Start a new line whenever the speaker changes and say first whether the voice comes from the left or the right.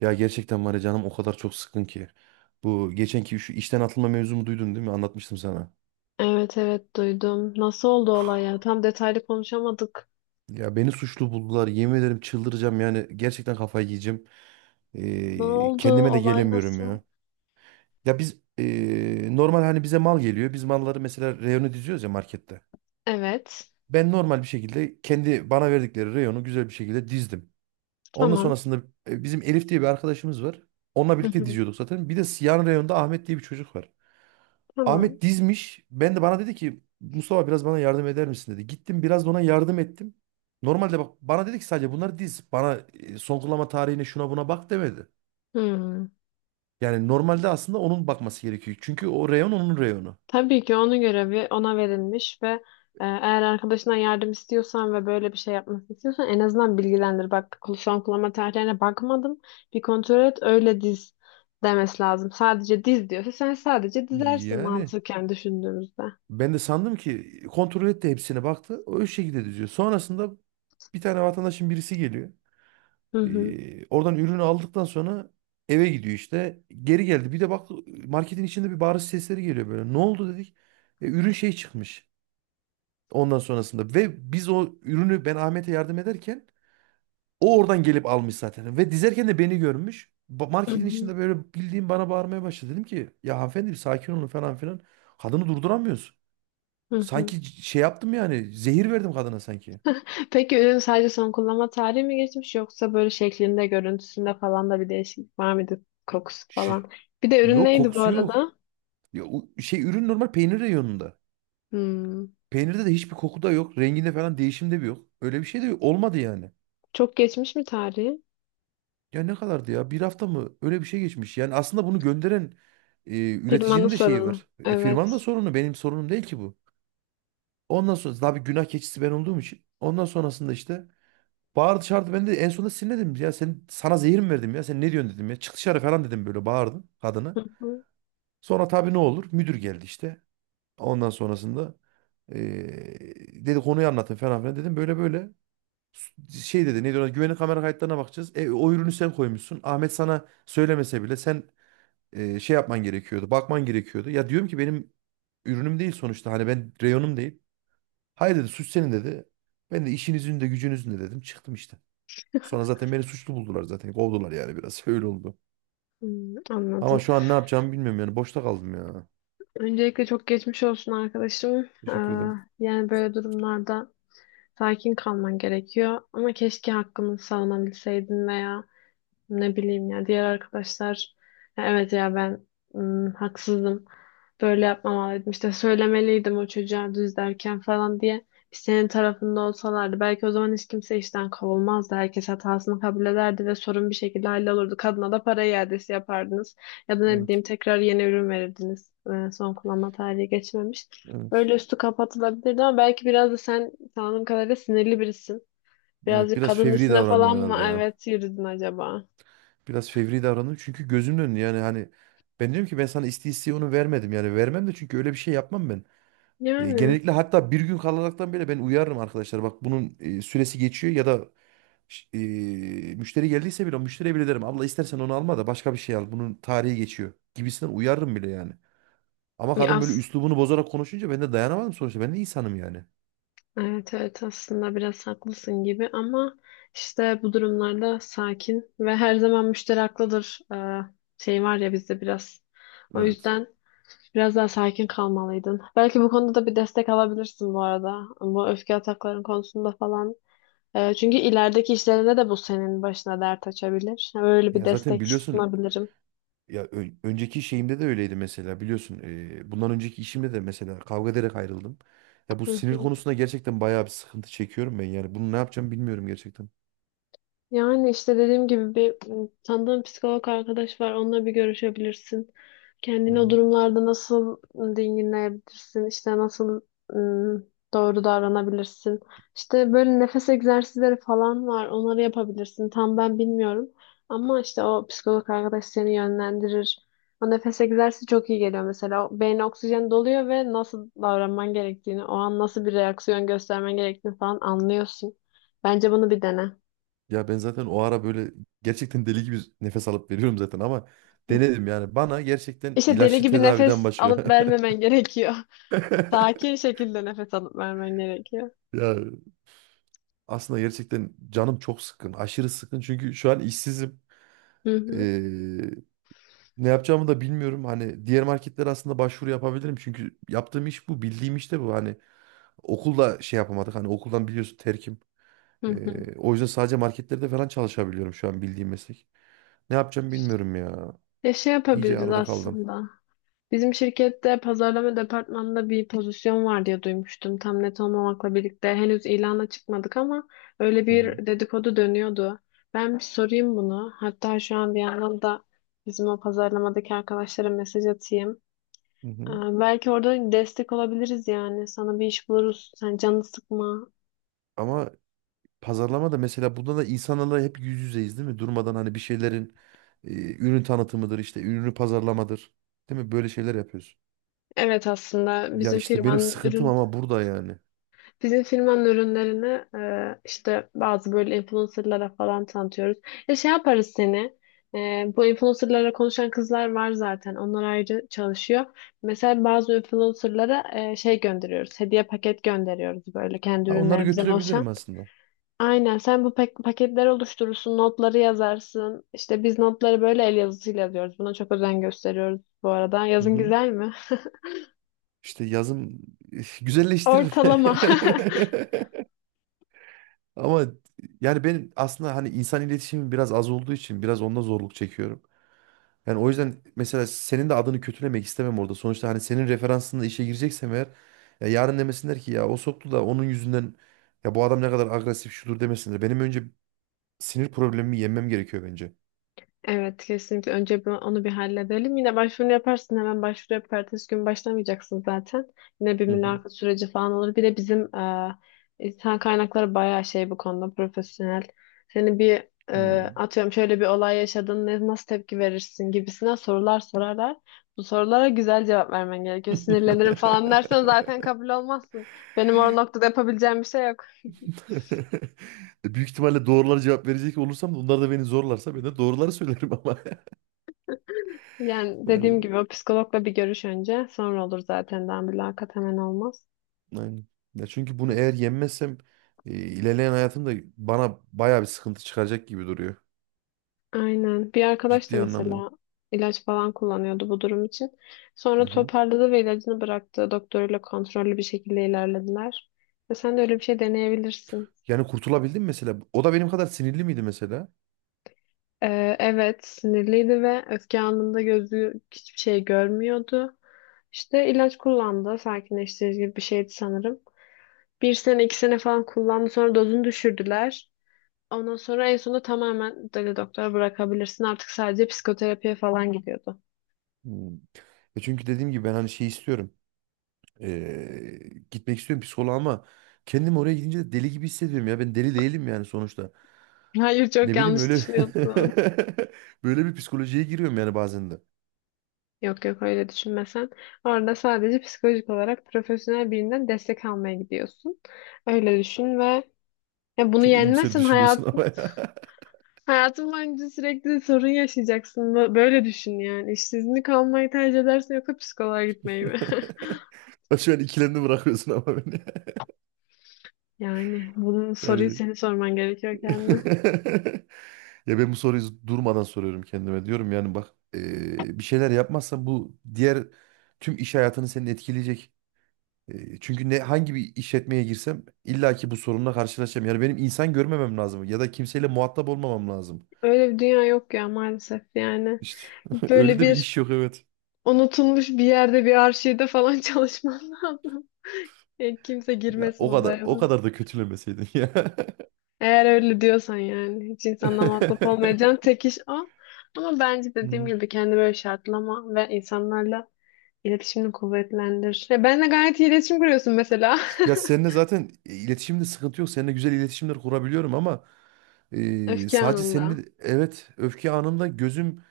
right: Ya gerçekten var ya canım o kadar çok sıkın ki. Bu geçenki şu işten atılma mevzumu duydun değil mi? Anlatmıştım sana.
left: Evet, evet, duydum. Nasıl oldu olay ya? Tam detaylı konuşamadık.
right: Ya beni suçlu buldular. Yemin ederim çıldıracağım yani. Gerçekten kafayı yiyeceğim.
left: Ne oldu?
right: Kendime de
left: Olay
right: gelemiyorum
left: nasıl?
right: ya. Ya biz normal hani bize mal geliyor. Biz malları mesela reyonu diziyoruz ya markette.
left: Evet.
right: Ben normal bir şekilde kendi bana verdikleri reyonu güzel bir şekilde dizdim. Ondan
left: Tamam.
right: sonrasında bizim Elif diye bir arkadaşımız var. Onunla
left: Hı
right: birlikte
left: hı.
right: diziyorduk zaten. Bir de yan reyonda Ahmet diye bir çocuk var.
left: Tamam.
right: Ahmet dizmiş. Ben de bana dedi ki Mustafa biraz bana yardım eder misin dedi. Gittim biraz da ona yardım ettim. Normalde bak bana dedi ki sadece bunları diz. Bana son kullanma tarihine şuna buna bak demedi.
left: Hmm.
right: Yani normalde aslında onun bakması gerekiyor. Çünkü o reyon onun reyonu.
left: Tabii ki onun görevi ona verilmiş ve eğer arkadaşına yardım istiyorsan ve böyle bir şey yapmasını istiyorsan en azından bilgilendir. Bak, son kullanma tarihlerine bakmadım. Bir kontrol et, öyle diz demesi lazım. Sadece diz diyorsa sen sadece dizersin,
right: Yani
left: mantıken düşündüğümüzde.
right: ben de sandım ki kontrol etti hepsine baktı. O şekilde diziyor. Sonrasında bir tane vatandaşın birisi geliyor.
left: Hı hı.
right: Oradan ürünü aldıktan sonra eve gidiyor işte. Geri geldi. Bir de bak marketin içinde bir bağırış sesleri geliyor böyle. Ne oldu dedik. Ürün şey çıkmış. Ondan sonrasında ve biz o ürünü ben Ahmet'e yardım ederken o oradan gelip almış zaten. Ve dizerken de beni görmüş.
left: Hı
right: Marketin
left: hı.
right: içinde böyle bildiğim bana bağırmaya başladı. Dedim ki ya hanımefendi bir sakin olun falan filan. Kadını durduramıyoruz.
left: Hı hı.
right: Sanki şey yaptım yani zehir verdim kadına sanki.
left: Peki, ürün sadece son kullanma tarihi mi geçmiş, yoksa böyle şeklinde, görüntüsünde falan da bir değişiklik var mıydı? Kokusu
right: Şu-
left: falan. Bir de ürün
right: yok
left: neydi bu
right: kokusu
left: arada?
right: yok. Ya, şey ürün normal peynir reyonunda.
left: Hmm.
right: Peynirde de hiçbir koku da yok. Renginde falan değişim de bir yok. Öyle bir şey de yok. Olmadı yani.
left: Çok geçmiş mi tarihi?
right: Ya ne kadardı ya? Bir hafta mı? Öyle bir şey geçmiş. Yani aslında bunu gönderen
left: Firmanın
right: üreticinin de şeyi
left: sorunu.
right: var. E,
left: Evet.
right: firmanın da sorunu. Benim sorunum değil ki bu. Ondan sonra tabii günah keçisi ben olduğum için. Ondan sonrasında işte bağırdı çağırdı. Ben de en sonunda sinirlendim. Ya sana zehir mi verdim ya? Sen ne diyorsun dedim ya. Çık dışarı falan dedim böyle bağırdım kadına.
left: Hı hı.
right: Sonra tabii ne olur? Müdür geldi işte. Ondan sonrasında e, dedi konuyu anlatın falan filan dedim. Böyle böyle. Şey dedi neydi ona güvenlik kamera kayıtlarına bakacağız. E, o ürünü sen koymuşsun. Ahmet sana söylemese bile sen şey yapman gerekiyordu. Bakman gerekiyordu. Ya diyorum ki benim ürünüm değil sonuçta. Hani ben reyonum değil. Hayır dedi suç senin dedi. Ben de işinizin de gücünüzün de dedim. Çıktım işte. Sonra zaten beni suçlu buldular zaten. Kovdular yani biraz. Öyle oldu.
left: Hmm,
right: Ama
left: anladım.
right: şu an ne yapacağımı bilmiyorum yani. Boşta kaldım ya.
left: Öncelikle çok geçmiş olsun arkadaşım.
right: Teşekkür ederim.
left: Yani böyle durumlarda sakin kalman gerekiyor. Ama keşke hakkını savunabilseydin veya ne bileyim ya, diğer arkadaşlar "ya evet, ya ben haksızdım. Böyle yapmamalıydım. İşte söylemeliydim o çocuğa düz derken" falan diye bir senin tarafında olsalardı, belki o zaman hiç kimse işten kovulmazdı. Herkes hatasını kabul ederdi ve sorun bir şekilde hallolurdu. Kadına da para iadesi yapardınız. Ya da ne bileyim,
right: Evet.
left: tekrar yeni ürün verirdiniz. Son kullanma tarihi geçmemiş.
right: Evet.
left: Böyle üstü kapatılabilirdi, ama belki biraz da sen, tanıdığım kadarıyla, sinirli birisin.
right: Evet,
left: Birazcık
right: biraz
left: kadın
right: fevri
left: üstüne
right: davrandım
left: falan mı,
right: herhalde ya.
left: evet, yürüdün acaba?
right: Biraz fevri davrandım çünkü gözümün önünde yani hani ben diyorum ki ben sana isteye isteye onu vermedim yani vermem de çünkü öyle bir şey yapmam ben.
left: Yani,
right: Genellikle hatta bir gün kalaraktan bile ben uyarırım arkadaşlar bak bunun süresi geçiyor ya da ş- e, müşteri geldiyse bile müşteriye bile derim abla istersen onu alma da başka bir şey al bunun tarihi geçiyor gibisinden uyarırım bile yani. Ama
left: ya
right: kadın böyle
left: as
right: üslubunu bozarak konuşunca ben de dayanamadım sonuçta ben de insanım yani.
left: evet, evet, aslında biraz haklısın gibi, ama işte bu durumlarda sakin ve her zaman müşteri haklıdır, şey var ya bizde biraz. O
right: Evet.
left: yüzden biraz daha sakin kalmalıydın. Belki bu konuda da bir destek alabilirsin bu arada. Bu öfke atakların konusunda falan. Çünkü ilerideki işlerinde de bu senin başına dert açabilir. Öyle bir
right: Ya zaten
left: destek
right: biliyorsun.
left: sunabilirim.
right: Ya önceki şeyimde de öyleydi mesela biliyorsun. Bundan önceki işimde de mesela kavga ederek ayrıldım. Ya bu
left: Hı
right: sinir
left: hı.
right: konusunda gerçekten bayağı bir sıkıntı çekiyorum ben yani. Bunu ne yapacağım bilmiyorum gerçekten.
left: Yani işte dediğim gibi, bir tanıdığım psikolog arkadaş var. Onunla bir görüşebilirsin.
right: Hı
left: Kendini o
right: hı.
left: durumlarda nasıl dinginleyebilirsin, işte nasıl m, doğru davranabilirsin? İşte böyle nefes egzersizleri falan var. Onları yapabilirsin. Tam ben bilmiyorum. Ama işte o psikolog arkadaş seni yönlendirir. O nefes egzersizi çok iyi geliyor mesela. O beyne oksijen doluyor ve nasıl davranman gerektiğini, o an nasıl bir reaksiyon göstermen gerektiğini falan anlıyorsun. Bence bunu bir dene.
right: Ya ben zaten o ara böyle gerçekten deli gibi nefes alıp veriyorum zaten ama denedim yani. Bana gerçekten
left: İşte deli
right: ilaçlı
left: gibi
right: tedaviden
left: nefes
right: başka.
left: alıp vermemen gerekiyor. Sakin şekilde nefes alıp vermen gerekiyor.
right: Ya aslında gerçekten canım çok sıkkın. Aşırı sıkkın çünkü şu an işsizim.
left: Hı hı,
right: Ne yapacağımı da bilmiyorum. Hani diğer marketlere aslında başvuru yapabilirim. Çünkü yaptığım iş bu. Bildiğim iş de bu. Hani okulda şey yapamadık. Hani okuldan biliyorsun terkim.
left: hı hı.
right: O yüzden sadece marketlerde falan çalışabiliyorum şu an bildiğim meslek. Ne yapacağım bilmiyorum ya.
left: Ya, şey
right: İyice
left: yapabiliriz
right: arada kaldım.
left: aslında. Bizim şirkette pazarlama departmanında bir pozisyon var diye duymuştum. Tam net olmamakla birlikte henüz ilana çıkmadık, ama öyle
right: Hı hı.
left: bir dedikodu dönüyordu. Ben bir sorayım bunu. Hatta şu an bir yandan da bizim o pazarlamadaki arkadaşlara mesaj atayım.
right: Hı
left: Ee,
right: hı.
left: Belki orada destek olabiliriz yani. Sana bir iş buluruz. Sen canını sıkma.
right: Ama pazarlama da mesela bunda da insanlarla hep yüz yüzeyiz değil mi? Durmadan hani bir şeylerin e, ürün tanıtımıdır işte ürünü pazarlamadır. Değil mi? Böyle şeyler yapıyoruz.
left: Evet, aslında
right: Ya
left: bizim
right: işte benim
left: firmanın
right: sıkıntım
left: ürün,
right: ama burada yani.
left: bizim firmanın ürünlerini işte bazı böyle influencerlara falan tanıtıyoruz. Ya şey yaparız seni. e, Bu influencerlara konuşan kızlar var zaten. Onlar ayrı çalışıyor. Mesela bazı influencerlara şey gönderiyoruz. Hediye paket gönderiyoruz, böyle kendi
right: Ha, onları
left: ürünlerimizden
right: götürebilirim
left: oluşan.
right: aslında.
left: Aynen, sen bu paketler oluşturursun, notları yazarsın. İşte biz notları böyle el yazısıyla yazıyoruz. Buna çok özen gösteriyoruz bu arada.
right: Hı
left: Yazın
right: hı.
left: güzel mi?
right: İşte yazım güzelleştirir.
left: Ortalama.
right: Ama yani benim aslında hani insan iletişimim biraz az olduğu için biraz onda zorluk çekiyorum. Yani o yüzden mesela senin de adını kötülemek istemem orada. Sonuçta hani senin referansında işe gireceksem eğer ya yarın demesinler ki ya o soktu da onun yüzünden ya bu adam ne kadar agresif şudur demesinler. Benim önce sinir problemimi yenmem gerekiyor bence.
left: Evet, kesinlikle önce onu bir halledelim. Yine başvurunu yaparsın, hemen başvuru yapıp ertesi gün başlamayacaksın zaten. Yine bir
right: Hı hı.
left: mülakat süreci falan olur. Bir de bizim insan kaynakları bayağı şey bu konuda profesyonel. Seni bir,
right: Hı.
left: atıyorum, şöyle bir olay yaşadın, ne, nasıl tepki verirsin gibisine sorular sorarlar. Bu sorulara güzel cevap vermen gerekiyor. Sinirlenirim falan dersen zaten kabul olmazsın. Benim o noktada yapabileceğim bir şey yok.
right: Büyük ihtimalle doğruları cevap verecek olursam da onlar da beni zorlarsa ben de doğruları söylerim ama.
left: Yani dediğim
right: Yani
left: gibi o psikologla bir görüş önce, sonra olur zaten, daha mülakat hemen olmaz.
right: aynen. Ya çünkü bunu eğer yenmezsem ilerleyen hayatımda bana bayağı bir sıkıntı çıkacak gibi duruyor.
left: Aynen. Bir arkadaş da
right: Ciddi anlamda.
left: mesela ilaç falan kullanıyordu bu durum için. Sonra
right: Hı hı.
left: toparladı ve ilacını bıraktı. Doktoruyla kontrollü bir şekilde ilerlediler. Ve sen de öyle bir şey deneyebilirsin.
right: Yani kurtulabildim mi mesela. O da benim kadar sinirli miydi mesela?
left: Evet, sinirliydi ve öfke anında gözü hiçbir şey görmüyordu. İşte ilaç kullandı. Sakinleştirici gibi bir şeydi sanırım. Bir sene, 2 sene falan kullandı. Sonra dozunu düşürdüler. Ondan sonra en sonunda tamamen dedi doktora, bırakabilirsin. Artık sadece psikoterapiye falan gidiyordu.
right: Hmm. E çünkü dediğim gibi ben hani şey istiyorum. E, Gitmek istiyorum psikoloğa ama kendim oraya gidince de deli gibi hissediyorum ya. Ben deli değilim yani sonuçta.
left: Hayır, çok
right: Ne bileyim
left: yanlış
right: öyle
left: düşünüyorsun.
right: böyle bir psikolojiye giriyorum yani bazen de.
left: Yok, yok, öyle düşünmesen. Orada sadece psikolojik olarak profesyonel birinden destek almaya gidiyorsun. Öyle düşün ve ya, bunu
right: Çok iyimser
left: yenmezsen
right: düşünüyorsun ama
left: hayatın
right: ya.
left: hayatın boyunca sürekli sorun yaşayacaksın. Böyle düşün yani. İşsizlik almayı tercih edersin, yoksa psikoloğa gitmeyi mi?
right: Şu an ikilemde bırakıyorsun ama beni.
left: Yani bunun soruyu
right: Yani
left: senin sorman gerekiyor kendine.
right: ya ben bu soruyu durmadan soruyorum kendime. Diyorum yani bak bir şeyler yapmazsan bu diğer tüm iş hayatını senin etkileyecek. Çünkü ne hangi bir işletmeye girsem illa ki bu sorunla karşılaşacağım. Yani benim insan görmemem lazım ya da kimseyle muhatap olmamam lazım.
left: Öyle bir dünya yok ya, maalesef yani.
right: İşte öyle
left: Böyle
right: de bir
left: bir
right: iş yok evet.
left: unutulmuş bir yerde, bir arşivde falan çalışman lazım. Kimse
right: Ya
left: girmesin
right: o kadar
left: odaya.
right: o kadar da kötülemeseydin ya.
left: Eğer öyle diyorsan yani. Hiç insanla muhatap olmayacağın tek iş o. Ama bence dediğim
right: Hmm.
left: gibi kendi böyle şartlama ve insanlarla iletişimini kuvvetlendir. Ya, benle gayet iyi iletişim kuruyorsun mesela.
right: Ya seninle zaten iletişimde sıkıntı yok. Seninle güzel iletişimler kurabiliyorum ama
left: Öfke
right: sadece
left: anında.
right: seninle evet öfke anımda gözüm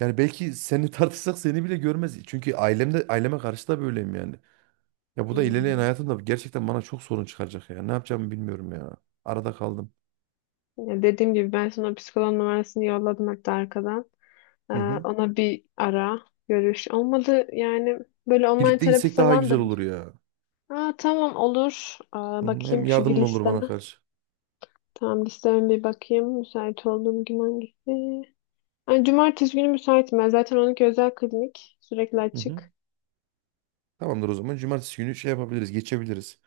right: yani belki seni tartışsak seni bile görmez. Çünkü ailemde aileme karşı da böyleyim yani. Ya bu da ilerleyen
left: Hmm.
right: hayatımda gerçekten bana çok sorun çıkaracak ya. Ne yapacağımı bilmiyorum ya. Arada kaldım.
left: Ya, dediğim gibi ben sana psikoloğun numarasını yolladım, hatta arkadan. Ee,
right: Hı hı.
left: Ona bir ara görüş. Olmadı yani, böyle online
right: Birlikte
left: terapi
right: gitsek daha
left: falan da.
right: güzel olur ya.
left: Tamam, olur.
right: Hı hı. Hem
left: Bakayım şu bir
right: yardımın olur bana
left: listeme.
right: karşı.
left: Tamam, listeme bir bakayım. Müsait olduğum gün hangisi? Ay, cumartesi günü müsaitim ben. Zaten onunki özel klinik. Sürekli
right: Hı hı.
left: açık.
right: Tamamdır o zaman. Cumartesi günü şey yapabiliriz, geçebiliriz.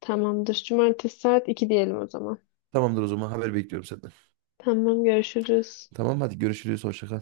left: Tamamdır. Cumartesi saat 2 diyelim o zaman.
right: Tamamdır o zaman haber bekliyorum senden.
left: Tamam, görüşürüz.
right: Tamam hadi görüşürüz hoşça kal.